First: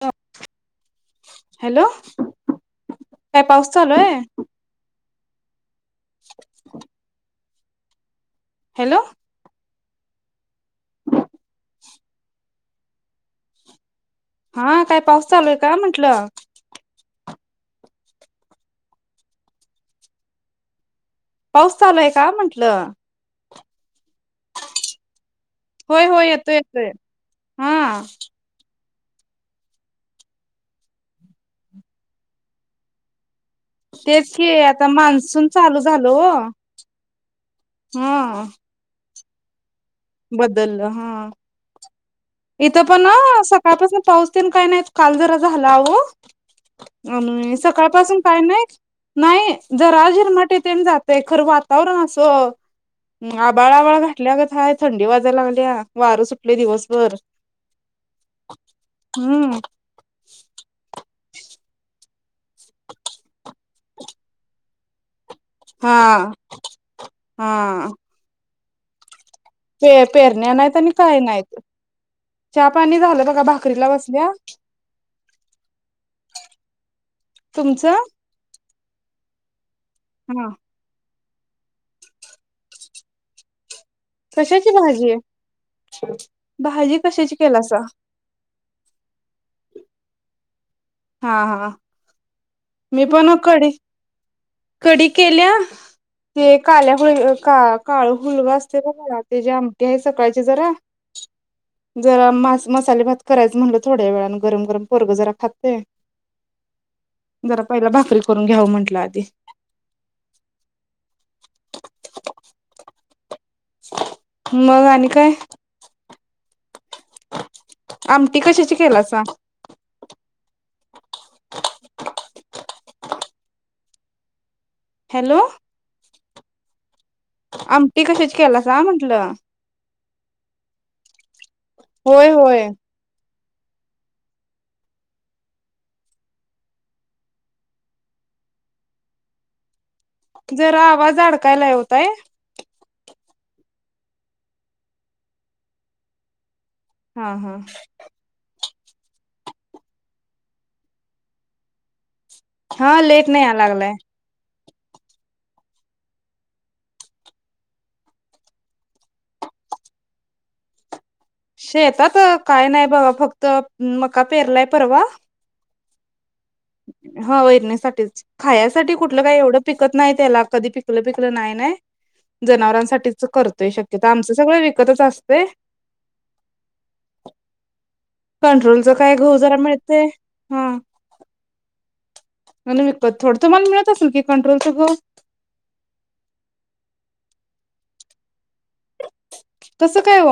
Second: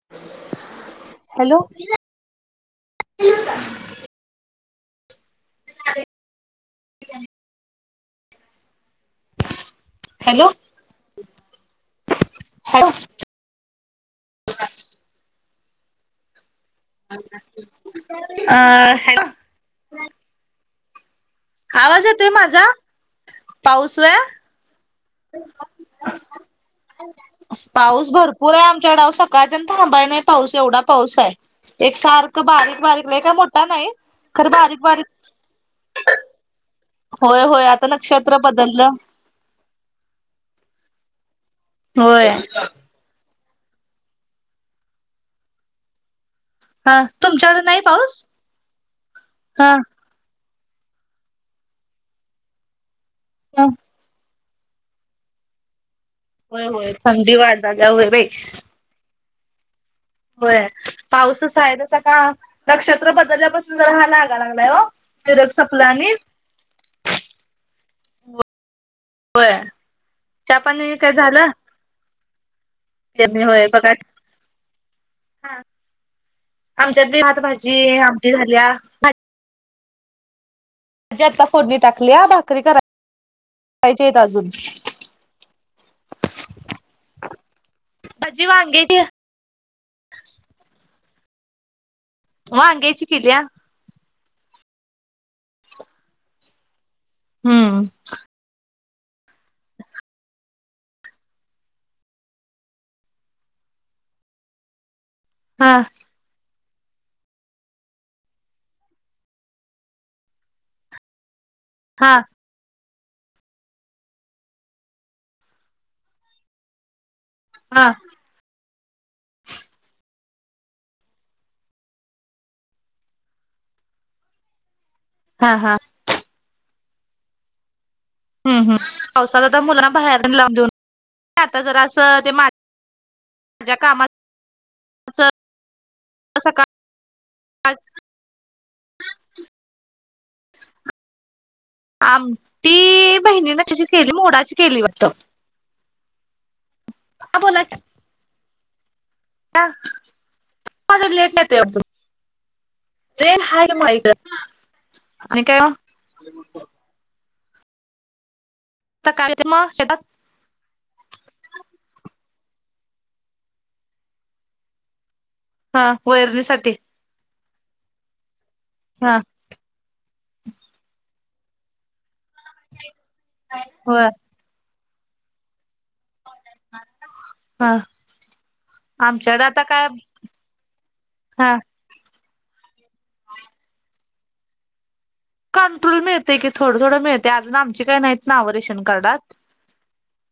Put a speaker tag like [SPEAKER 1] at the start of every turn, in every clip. [SPEAKER 1] [unintelligible] Hello, काय पाऊस चालू हाय? [unintelligible] हॅलो
[SPEAKER 2] हॅलो
[SPEAKER 1] [unintelligible]
[SPEAKER 2] [unintelligible]
[SPEAKER 1] हा, काय पाऊस चालू हाय काय म्हंटलं?
[SPEAKER 2] [unintelligible] अ हॅलो.
[SPEAKER 1] पाऊस चालू
[SPEAKER 2] आवाज
[SPEAKER 1] आहे
[SPEAKER 2] येतोय
[SPEAKER 1] का
[SPEAKER 2] माझा?
[SPEAKER 1] म्हंटलं
[SPEAKER 2] पाऊस व्हय?
[SPEAKER 1] होय होय, येतोय येतोय, हा.
[SPEAKER 2] क्याडाव सकाळच्यानं थांबाय नाई पाऊस एवढा पाऊस हाय, एक सारख बारीक-बारीक लय काय मोठ
[SPEAKER 1] तेच की, आता मान्सून चालू झालं ओ.
[SPEAKER 2] होय होय, आता नक्षत्र बदललं.
[SPEAKER 1] बदललं हा.
[SPEAKER 2] होय
[SPEAKER 1] इथं पण आ स कालपासून पाऊस तेनं काय नाई, काल जरा झाला व
[SPEAKER 2] हा
[SPEAKER 1] आणि
[SPEAKER 2] तुमच्याकडे नाही
[SPEAKER 1] सकाळ पासून
[SPEAKER 2] पाऊस
[SPEAKER 1] काय नाई, नाही
[SPEAKER 2] हा
[SPEAKER 1] जरा झिरमाट येत तेन जातय खरं, वातावरण असं आबाळ आबाळ घातल्या गत हाय थंडी वाजा लागल्या. वारं सुटलय
[SPEAKER 2] होय होय.
[SPEAKER 1] दिवसभर
[SPEAKER 2] थंडी वाजाल्या, व्हय बाई.
[SPEAKER 1] हम्म.
[SPEAKER 2] व्हय. पाऊसच हाय तसा, का नक्षत्र बदलल्यापासून जरा हा लागा लागलाय ओ.
[SPEAKER 1] हा. हा.
[SPEAKER 2] होय
[SPEAKER 1] ते पेरण्या
[SPEAKER 2] चहा
[SPEAKER 1] नाइत, आणि
[SPEAKER 2] पाणी
[SPEAKER 1] काय
[SPEAKER 2] झालं
[SPEAKER 1] नाइत. चहा-पाणी झालं
[SPEAKER 2] पेरणी
[SPEAKER 1] बघा,
[SPEAKER 2] होय
[SPEAKER 1] भाकरीला बसलोय.
[SPEAKER 2] हा आमच्यात बी भात, भाजी, आमटी झाल्या.
[SPEAKER 1] हा.
[SPEAKER 2] जी आता फोडणी टाकल्या, भाकरी करा
[SPEAKER 1] कशाची भाजीये? भाजी कशाची केलासा?
[SPEAKER 2] भाजी [unintelligible]
[SPEAKER 1] हा हा. मी
[SPEAKER 2] वांग्याची
[SPEAKER 1] पण
[SPEAKER 2] केलीया.
[SPEAKER 1] कडी कडी केल्या, ते काल्या हु का
[SPEAKER 2] हम्म.
[SPEAKER 1] काळ हुलग अस [unintelligible] आमठी हाय सकाळची जरा जरा मास मसाले भात करायच म्हणलं, थोड्या वेळान गरम-गरम पोरग जरा
[SPEAKER 2] हा
[SPEAKER 1] खाताय. जरा पहिला भाकरी करून घ्याव म्हंटलं आधी
[SPEAKER 2] हा.
[SPEAKER 1] मग आणि काय
[SPEAKER 2] हा
[SPEAKER 1] आमटी कशाची केलासा हॅलो
[SPEAKER 2] हा हा.
[SPEAKER 1] आमटी कशाची
[SPEAKER 2] हम्
[SPEAKER 1] केलासा
[SPEAKER 2] हम्
[SPEAKER 1] म्हंटलं
[SPEAKER 2] पावसाला तर मुलांना बाहेर लावून देऊन आता जरा असं
[SPEAKER 1] होय
[SPEAKER 2] ते मा
[SPEAKER 1] होय
[SPEAKER 2] माझ्या कामात [inaudible]
[SPEAKER 1] जरा आवाज अडकायला व ताई.
[SPEAKER 2] ती बहिणीने त्याशी केली मोडाची केली वाटत.
[SPEAKER 1] हा हा
[SPEAKER 2] लेट येत
[SPEAKER 1] हा लेट
[SPEAKER 2] तू
[SPEAKER 1] नाही या
[SPEAKER 2] हाय म
[SPEAKER 1] लागलाय
[SPEAKER 2] आणि काय हे शेतात
[SPEAKER 1] शेतात काय नाही बबा फक्त मका पेरलाय परवा.
[SPEAKER 2] हा वर दि
[SPEAKER 1] हा वैरणीसाठीच खायसाठी
[SPEAKER 2] हा
[SPEAKER 1] कुठलं काही एवढं पिकत नाही त्याला कधी पिकलं पिक नाही नाही जनावरांसाठीच करतोय शक्यत
[SPEAKER 2] होय
[SPEAKER 1] आमच सगळ विकतच असते.
[SPEAKER 2] हा
[SPEAKER 1] कंट्रोलचा काय घऊ
[SPEAKER 2] आमच्याकडे
[SPEAKER 1] जरा
[SPEAKER 2] आता काय
[SPEAKER 1] मिळते हा
[SPEAKER 2] हा
[SPEAKER 1] आणि विकपत थोडं मन मिळत असेल की कंट्रोलचं गहू.
[SPEAKER 2] कंट्रोल मिळते की थोडं थोडं मिळते आज आम काही नाही नावरराशी.
[SPEAKER 1] कस काय व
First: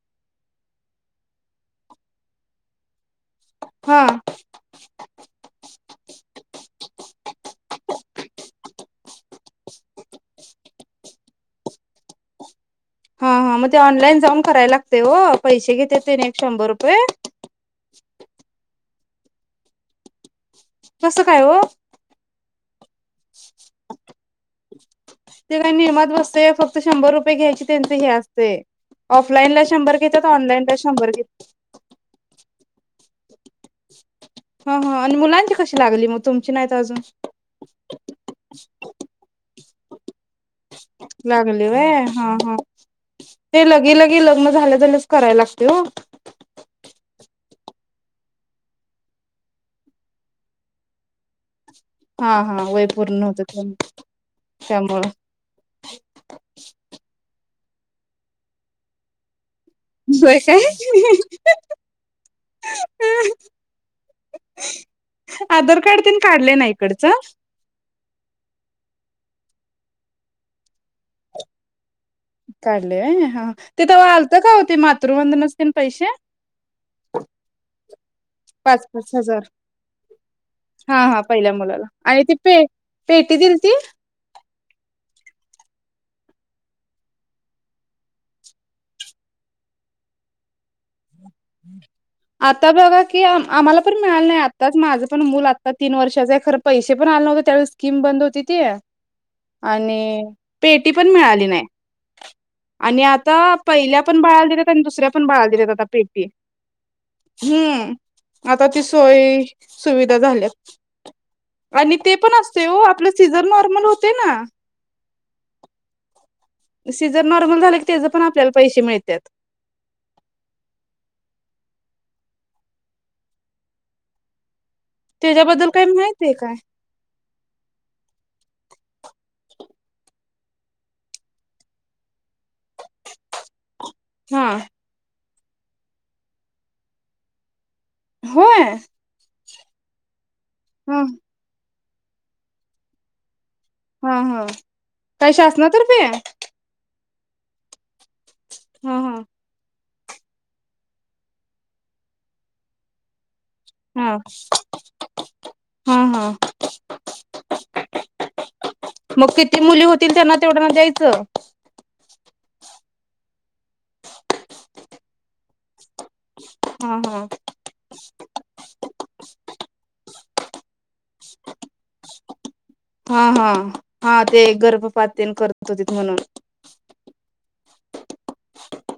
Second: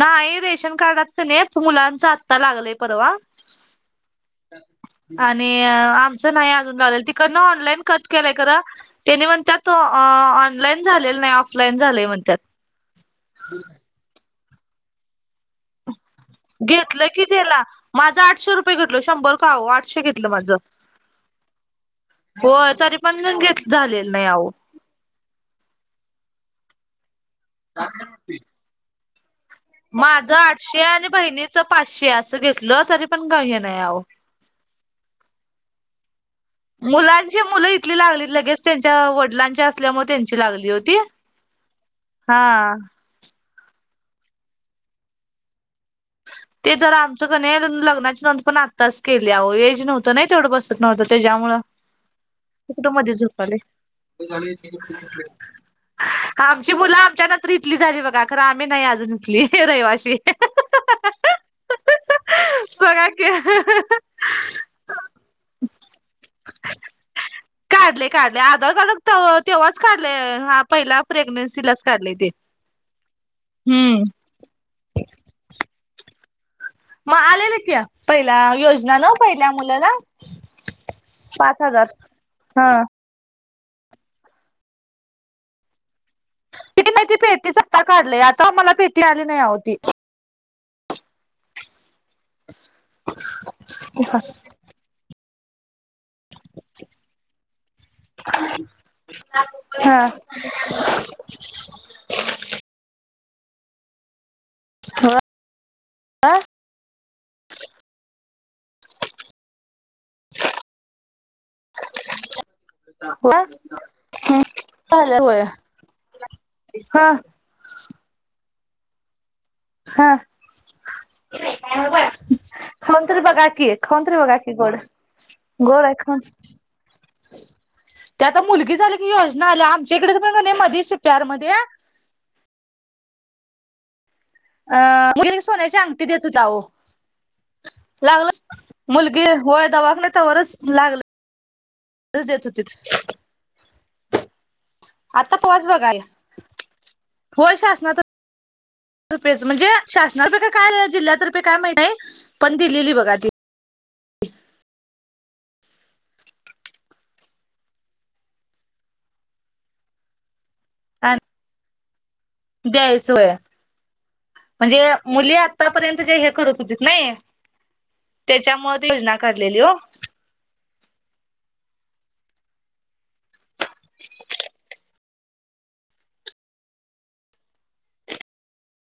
[SPEAKER 2] नाही रेशन कार्डच नाही मुलांचा आत्ता लागलंय परवा.
[SPEAKER 1] हा
[SPEAKER 2] आणि आमचं नाही अजून रालेल तिकड ना ऑनलाईन कट केलंय खंर. त्यानी म्हणतातत ऑनलाईन झालेल नाही ऑफलाईन झालेय म्हणतात.
[SPEAKER 1] हा हा मग ते ऑनलाईन जाऊ करायला लागते हो पैसे घेते. त्याने एक शंभर रुपये
[SPEAKER 2] घेतलं की त्याला माझं आठशे रुपये घेतल शंभर खं आठशे घेतलं माझं.
[SPEAKER 1] कसं काय हो
[SPEAKER 2] हो तरी पणन घेत. झालेलं नाही अहो.
[SPEAKER 1] ते काही निर्माबसतय फक्त त शंभर रुपये घ्यायची त्यांच हे असते.
[SPEAKER 2] माझ आठशे आणि
[SPEAKER 1] घेत
[SPEAKER 2] बहिणीच पाचशे असं घेतलं तरी पण काही नाही आहो.
[SPEAKER 1] हा हा आणि मुलांची कशी लागली मग तुमची नाहीत अजून
[SPEAKER 2] मुलांची मुलं इथली लागलीत लगेच त्यांच्या वडिलांच्या असल्यामुळे त्यांची लागली होती.
[SPEAKER 1] लागले वय हा हा ते लगे लगी लग्न झाले झालेच करायला लागते हो
[SPEAKER 2] ते तरर आमचंकण लग्नाची नोंद पण आत्ताच केली आहे हेज नव्हतं नाही तेवढं बसत नव्हतं त्याच्यामुळं
[SPEAKER 1] हा हा वय
[SPEAKER 2] तुकडं मध्ये
[SPEAKER 1] पूर्ण होत
[SPEAKER 2] झतले
[SPEAKER 1] त्यामुळं
[SPEAKER 2] आमची मुलं आमच्या ना तर इथली झाली बघा खरं आम्ही नाही अजून इथली रहिवाशी.
[SPEAKER 1] होय काय
[SPEAKER 2] बघ की
[SPEAKER 1] आधार कार्ड ते न काढले ना इकडच? [inaudible]
[SPEAKER 2] काढले काढले आधार तेव्हाच काढलेय हा पहिला प्रेग्नेन्सीलाच काढले ते
[SPEAKER 1] काढले हा
[SPEAKER 2] हम्म
[SPEAKER 1] तवा आलतं का? होते मातृवंदना ते न पैसे
[SPEAKER 2] [inaudible] मग आलेलं की पहिल्या
[SPEAKER 1] पाच
[SPEAKER 2] योजना
[SPEAKER 1] पाच
[SPEAKER 2] न
[SPEAKER 1] हजार
[SPEAKER 2] पहिल्या मुलाला
[SPEAKER 1] हा- हा पहिल्या
[SPEAKER 2] पाच
[SPEAKER 1] मुलाला
[SPEAKER 2] हजार
[SPEAKER 1] आणि ती पे
[SPEAKER 2] हा
[SPEAKER 1] [inaudible] पेटी दि
[SPEAKER 2] ति [inaudible] नाही ती पेटीच आता काढलीय आता आम्हाला पेटी आली नाही ती
[SPEAKER 1] आता बघा की आम्हाला पण मिळाल नाही आताच माझ पण मुल आता तीन वर्ष खरं पैसे पण आलं नव्हते त्यावेळी स्कीम बंद होती ती
[SPEAKER 2] हा
[SPEAKER 1] आणि पेटी पण मिळाली नाही आणि आ आता पहिल्या पण बाळाला दिलेत आणि दुसऱ्या पण बाळायला दिलेत आता पेटी
[SPEAKER 2] आ
[SPEAKER 1] हम्म. आता ती सोय सुविधा झाल्या आणि ते पण अस ते आपले
[SPEAKER 2] वा
[SPEAKER 1] सीझन नॉर्मल होते ना.
[SPEAKER 2] झालं होय. हा
[SPEAKER 1] सीझन नॉर्मल झालं की, त्याज पण आपल्याला पैसे मिळतात.
[SPEAKER 2] हा. [unintelligible] खाऊन तर बघून तर बघा की गोड
[SPEAKER 1] त्याच्याबद्दल
[SPEAKER 2] गोड
[SPEAKER 1] काही
[SPEAKER 2] आहे ख
[SPEAKER 1] माहितीय काय
[SPEAKER 2] त्याता मुली ही झाली की, योजना आल्या आमच्या इकडे नाही मध्ये शिप्यार मध्ये.
[SPEAKER 1] हा
[SPEAKER 2] अ मुलीला सोन्याची अंगठी देत होता आहो. लागला
[SPEAKER 1] होय
[SPEAKER 2] मुलगी होय दवाखान्यात त्यावरच.
[SPEAKER 1] हा.
[SPEAKER 2] हितच देत होतीथ.
[SPEAKER 1] हा -हा
[SPEAKER 2] पवाच बघा आल्या.
[SPEAKER 1] शासनातर्फे.
[SPEAKER 2] होय शासनातर्फे.
[SPEAKER 1] हा हा
[SPEAKER 2] रुपयेच म्हणजे शासना रुपये काय जिल्ह्यात रुपये काय महित नाही पण दिलेली बघा ती.
[SPEAKER 1] हा हा हा. मग किती मुली होतील त्यांना तेवढ्यांना दयचं.
[SPEAKER 2] द्यायचय होय म्हणजे मुली आतापर्यंत जे करत होतीस
[SPEAKER 1] हा
[SPEAKER 2] नाही
[SPEAKER 1] हा.
[SPEAKER 2] त्याच्यामुळ [unintelligible] काढलेली हो.
[SPEAKER 1] हा हा हा ते गर्भपातन तेन करत होतीत म्हणून. [inaudible]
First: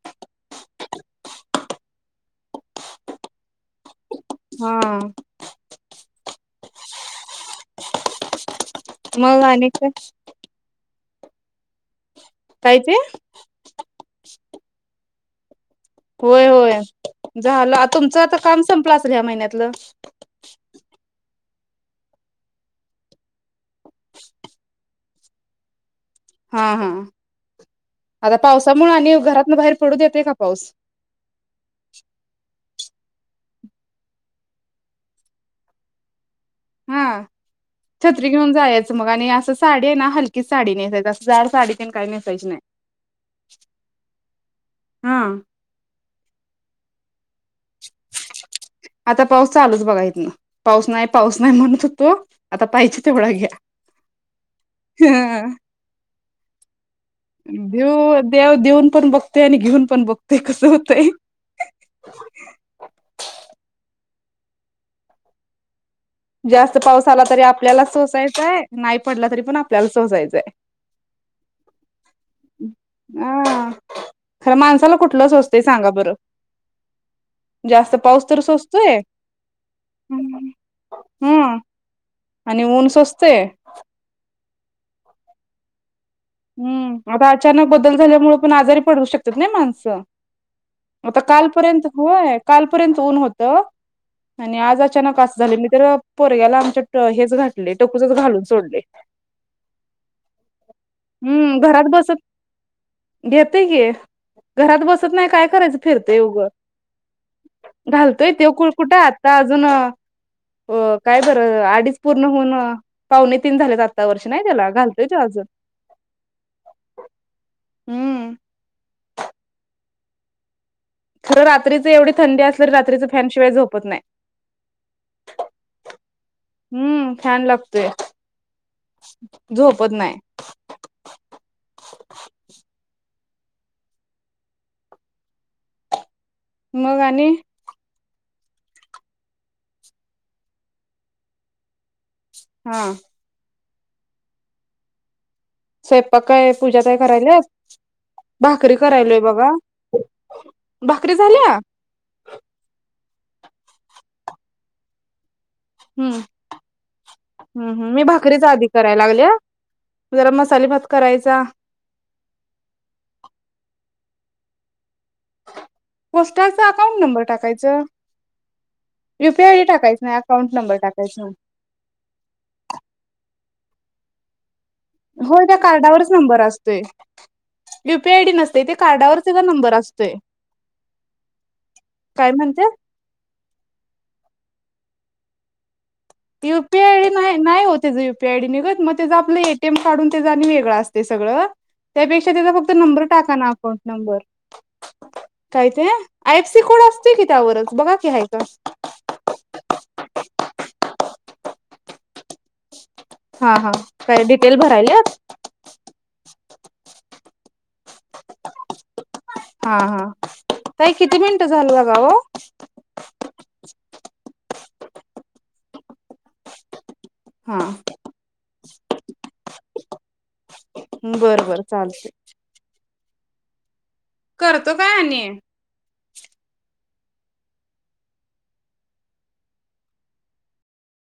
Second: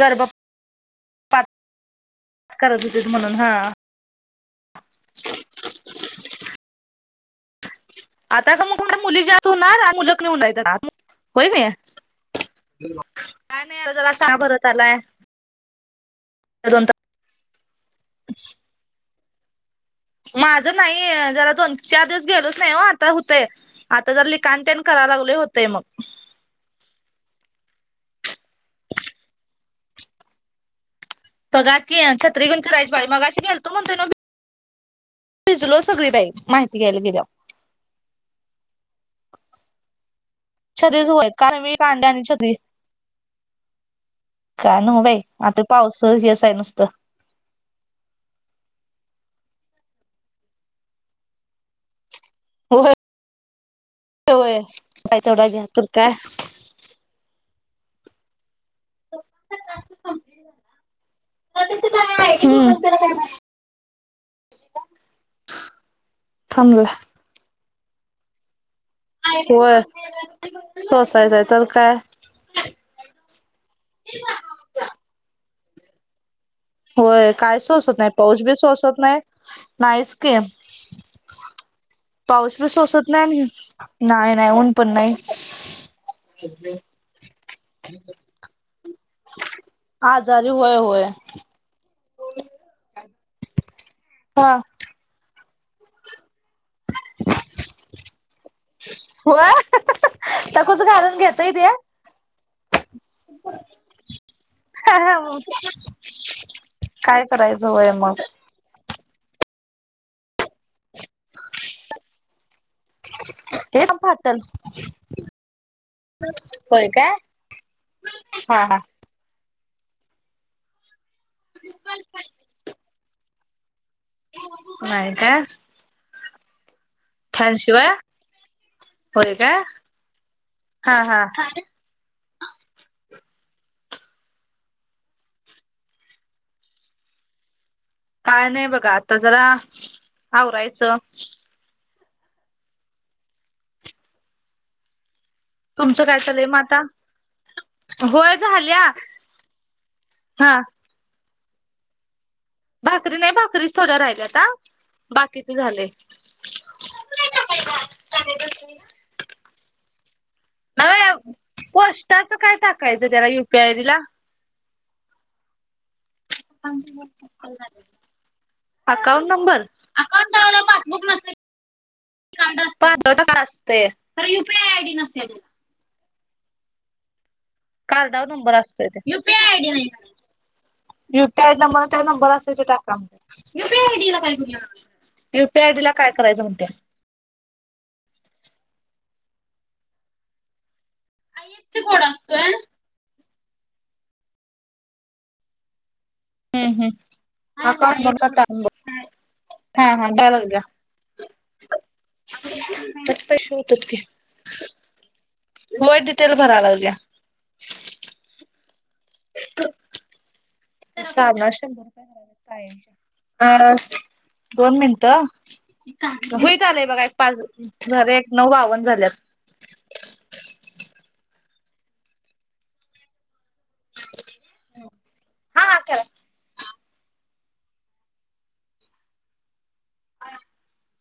[SPEAKER 2] गर्भ पात. करत होतीत म्हणून हा.
[SPEAKER 1] हा.
[SPEAKER 2] आता का मग थड [unintelligible] मुली
[SPEAKER 1] मग
[SPEAKER 2] जत
[SPEAKER 1] आणि
[SPEAKER 2] होणार
[SPEAKER 1] काय
[SPEAKER 2] मुलं नाहीऊय होय ना काय नाही आता जरा ताप भरत आलाय.
[SPEAKER 1] होय होय
[SPEAKER 2] दोन
[SPEAKER 1] झालं तुमचं आता काम संपलं असेल ह्या महिन्यातलं?
[SPEAKER 2] माझं नाही जरा दोन चार दिवस गेलोच नाही हो आता होतेय आता लिखाण ते न करायला लागले होते मग.
[SPEAKER 1] हा हा आता पावसामुळ‌ आणि घरातन बाहेर पडू येते का? पाऊस.
[SPEAKER 2] बघा की छत्री घेऊन फिरायचं बाई मगाशी गेलतो म्हणताना [inaudible] भिजलो सगळी बाई माहिती घ्यायला
[SPEAKER 1] हा
[SPEAKER 2] गेल्यावर.
[SPEAKER 1] छत्री घेऊन जायचं मग आणि असं साडी ना हलकी. की साडी नेसायच
[SPEAKER 2] छत्रीच
[SPEAKER 1] असं
[SPEAKER 2] होय
[SPEAKER 1] जाड
[SPEAKER 2] काल
[SPEAKER 1] साडी
[SPEAKER 2] मी
[SPEAKER 1] ते न
[SPEAKER 2] कांदा
[SPEAKER 1] काही नेसायची नाही.
[SPEAKER 2] का नवं बाई
[SPEAKER 1] हा
[SPEAKER 2] आता पाऊसवसुळ हे आहे नुसतं.
[SPEAKER 1] आता पाऊस चालूच बघा येत ना पाऊस नाही पाऊस नाही म्हणत‌ होतो. आता
[SPEAKER 2] होय
[SPEAKER 1] पाहिजे तेवढं घ्या
[SPEAKER 2] होय काय तेवढा
[SPEAKER 1] ह.
[SPEAKER 2] घ्या तर काय
[SPEAKER 1] देऊ देव देऊन पण बघतेय आणि घेऊन पण बघतेय कसं होतंय.
[SPEAKER 2] [inaudible] त काय माहिती काय
[SPEAKER 1] जास्त पाऊस आला तरी आपल्याला सोसायचा आय. नाही पडला तरी पण
[SPEAKER 2] होय
[SPEAKER 1] आपल्याला सोसायचं
[SPEAKER 2] सोसायचंय तर काय
[SPEAKER 1] हाय. अ खरं माणसाला कुठलं सोसतंय सांगा बरं.
[SPEAKER 2] व्हय काय
[SPEAKER 1] जास्त
[SPEAKER 2] सोसत नाही
[SPEAKER 1] तर
[SPEAKER 2] पाऊस बी सोसत नाही नाहीच की,
[SPEAKER 1] हम्.
[SPEAKER 2] पाऊस बी सोसत नाही नाहीय नाही ऊन पण नाही.
[SPEAKER 1] हम् आता अचानक बदल झाल्यामुळ पण आजारी करु शकतात नाही माणस
[SPEAKER 2] आजारी होय होय
[SPEAKER 1] आता कालपर्यंत होय कालपर्यंत ऊन हो त
[SPEAKER 2] हा
[SPEAKER 1] आणि आज अचानक आस झालय मी तर पोरग्याला आमच्या हेच घातले टकूचच घालून सोडले.
[SPEAKER 2] होय टकूच घालून घेतय
[SPEAKER 1] हम्
[SPEAKER 2] ते
[SPEAKER 1] घरात बसत घेते की घरात बसत नाही काय करायचं फिरतेय उगं
[SPEAKER 2] काय करायचं होय मग
[SPEAKER 1] घालतोय तो कु कुठ आ ता आजून अ काय बरं आडीच पूर्ण होऊन पावणे तीन झालेत
[SPEAKER 2] हे
[SPEAKER 1] आत्ता वर्ष नाही त्याला घालतोय तो आजुन
[SPEAKER 2] व्हय काय?
[SPEAKER 1] हम्म
[SPEAKER 2] हा हा
[SPEAKER 1] खरं रात्रीच एवढी थंडी असलं र रात्रीचे फॅन शिवाय झोपत नाही.
[SPEAKER 2] नाय काय?
[SPEAKER 1] हम् फॅन
[SPEAKER 2] फॅनशिवाय
[SPEAKER 1] लागतोय.
[SPEAKER 2] होय काय
[SPEAKER 1] झोपत नाही.
[SPEAKER 2] हा हा
[SPEAKER 1] मग आणि
[SPEAKER 2] काय नाही बघा आता जरा आवरायचं.
[SPEAKER 1] हा.
[SPEAKER 2] तुमचं काय
[SPEAKER 1] स्वयंपाक
[SPEAKER 2] चालय मग
[SPEAKER 1] पूजा
[SPEAKER 2] आता?
[SPEAKER 1] काय करायल्यात
[SPEAKER 2] होय
[SPEAKER 1] भाकरी
[SPEAKER 2] झाल्या.
[SPEAKER 1] करायलोय बघा
[SPEAKER 2] हा
[SPEAKER 1] भाकरी झाल्या
[SPEAKER 2] भाकरी नाही भाकरीच थोड्या राहिल्याता बाकीच झालय.
[SPEAKER 1] हुं, हुं मी भाकरीच आधी कराय लागल्या जरा मसाले भात
[SPEAKER 2] नाय
[SPEAKER 1] करायचा
[SPEAKER 2] पोस्टाचं काय टाकायचं त्याला यु. पी. आय. डी ला?
[SPEAKER 1] पोस्टाचा अकाउंट नंबर टाकायचं.
[SPEAKER 2] Account
[SPEAKER 1] U. P.
[SPEAKER 2] Number
[SPEAKER 1] ID टाकायच नाही अकाउंट नंबर टाकायच.
[SPEAKER 2] [unintelligible] असतय खरं यू. पि. आय
[SPEAKER 1] होय त्या कार्डावरच नंबर असतोय. यु. पी. आय
[SPEAKER 2] कार्डावर
[SPEAKER 1] आयडी
[SPEAKER 2] नंबर
[SPEAKER 1] नसतय ते कार्डावरचं गं नंबर असतोय.
[SPEAKER 2] यु. पी. आय नंबर त्या नंबर
[SPEAKER 1] काय
[SPEAKER 2] आसतोय तो
[SPEAKER 1] म्हणते
[SPEAKER 2] टाका. यू. पी. आयडीला
[SPEAKER 1] यु. पी. आय आयडी नाही नाही हो तेज यु. पी आयडी निघत मग तेज आपलं ए. टी. एम काढून तेज आणि वेगळ असत ते सगळं त्यापेक्षा त्याचा फक्त नंबर टाका ना अकाउंट नंबर. काय ते? आय. एफ. सी
[SPEAKER 2] हम्म
[SPEAKER 1] कोड असतोय कि त्यावरच
[SPEAKER 2] हम्म
[SPEAKER 1] बघा
[SPEAKER 2] अकाउंट
[SPEAKER 1] कि हाय
[SPEAKER 2] नंबर
[SPEAKER 1] काय?
[SPEAKER 2] टाकून बघ हा हा द्याय लागल्या [inaudible]
[SPEAKER 1] हा
[SPEAKER 2] पैसे
[SPEAKER 1] हा
[SPEAKER 2] येत्यात की
[SPEAKER 1] काय डिटेल भरायल्यात
[SPEAKER 2] होय डिटेल भराय लागल्या
[SPEAKER 1] [inaudible] हा हा ताई किती मिनिटं
[SPEAKER 2] साबणाला
[SPEAKER 1] झाल
[SPEAKER 2] शंभर
[SPEAKER 1] बघा
[SPEAKER 2] रुपये
[SPEAKER 1] ओ.
[SPEAKER 2] भरायल्यात कायमच्या अ दोन मिनटं होईत आलंय बघा एक
[SPEAKER 1] हा
[SPEAKER 2] पाच झाल एक नऊ बावन्न झाल्यात
[SPEAKER 1] बरं बर चालते. करतो काय आणि.
[SPEAKER 2] हा हा करा.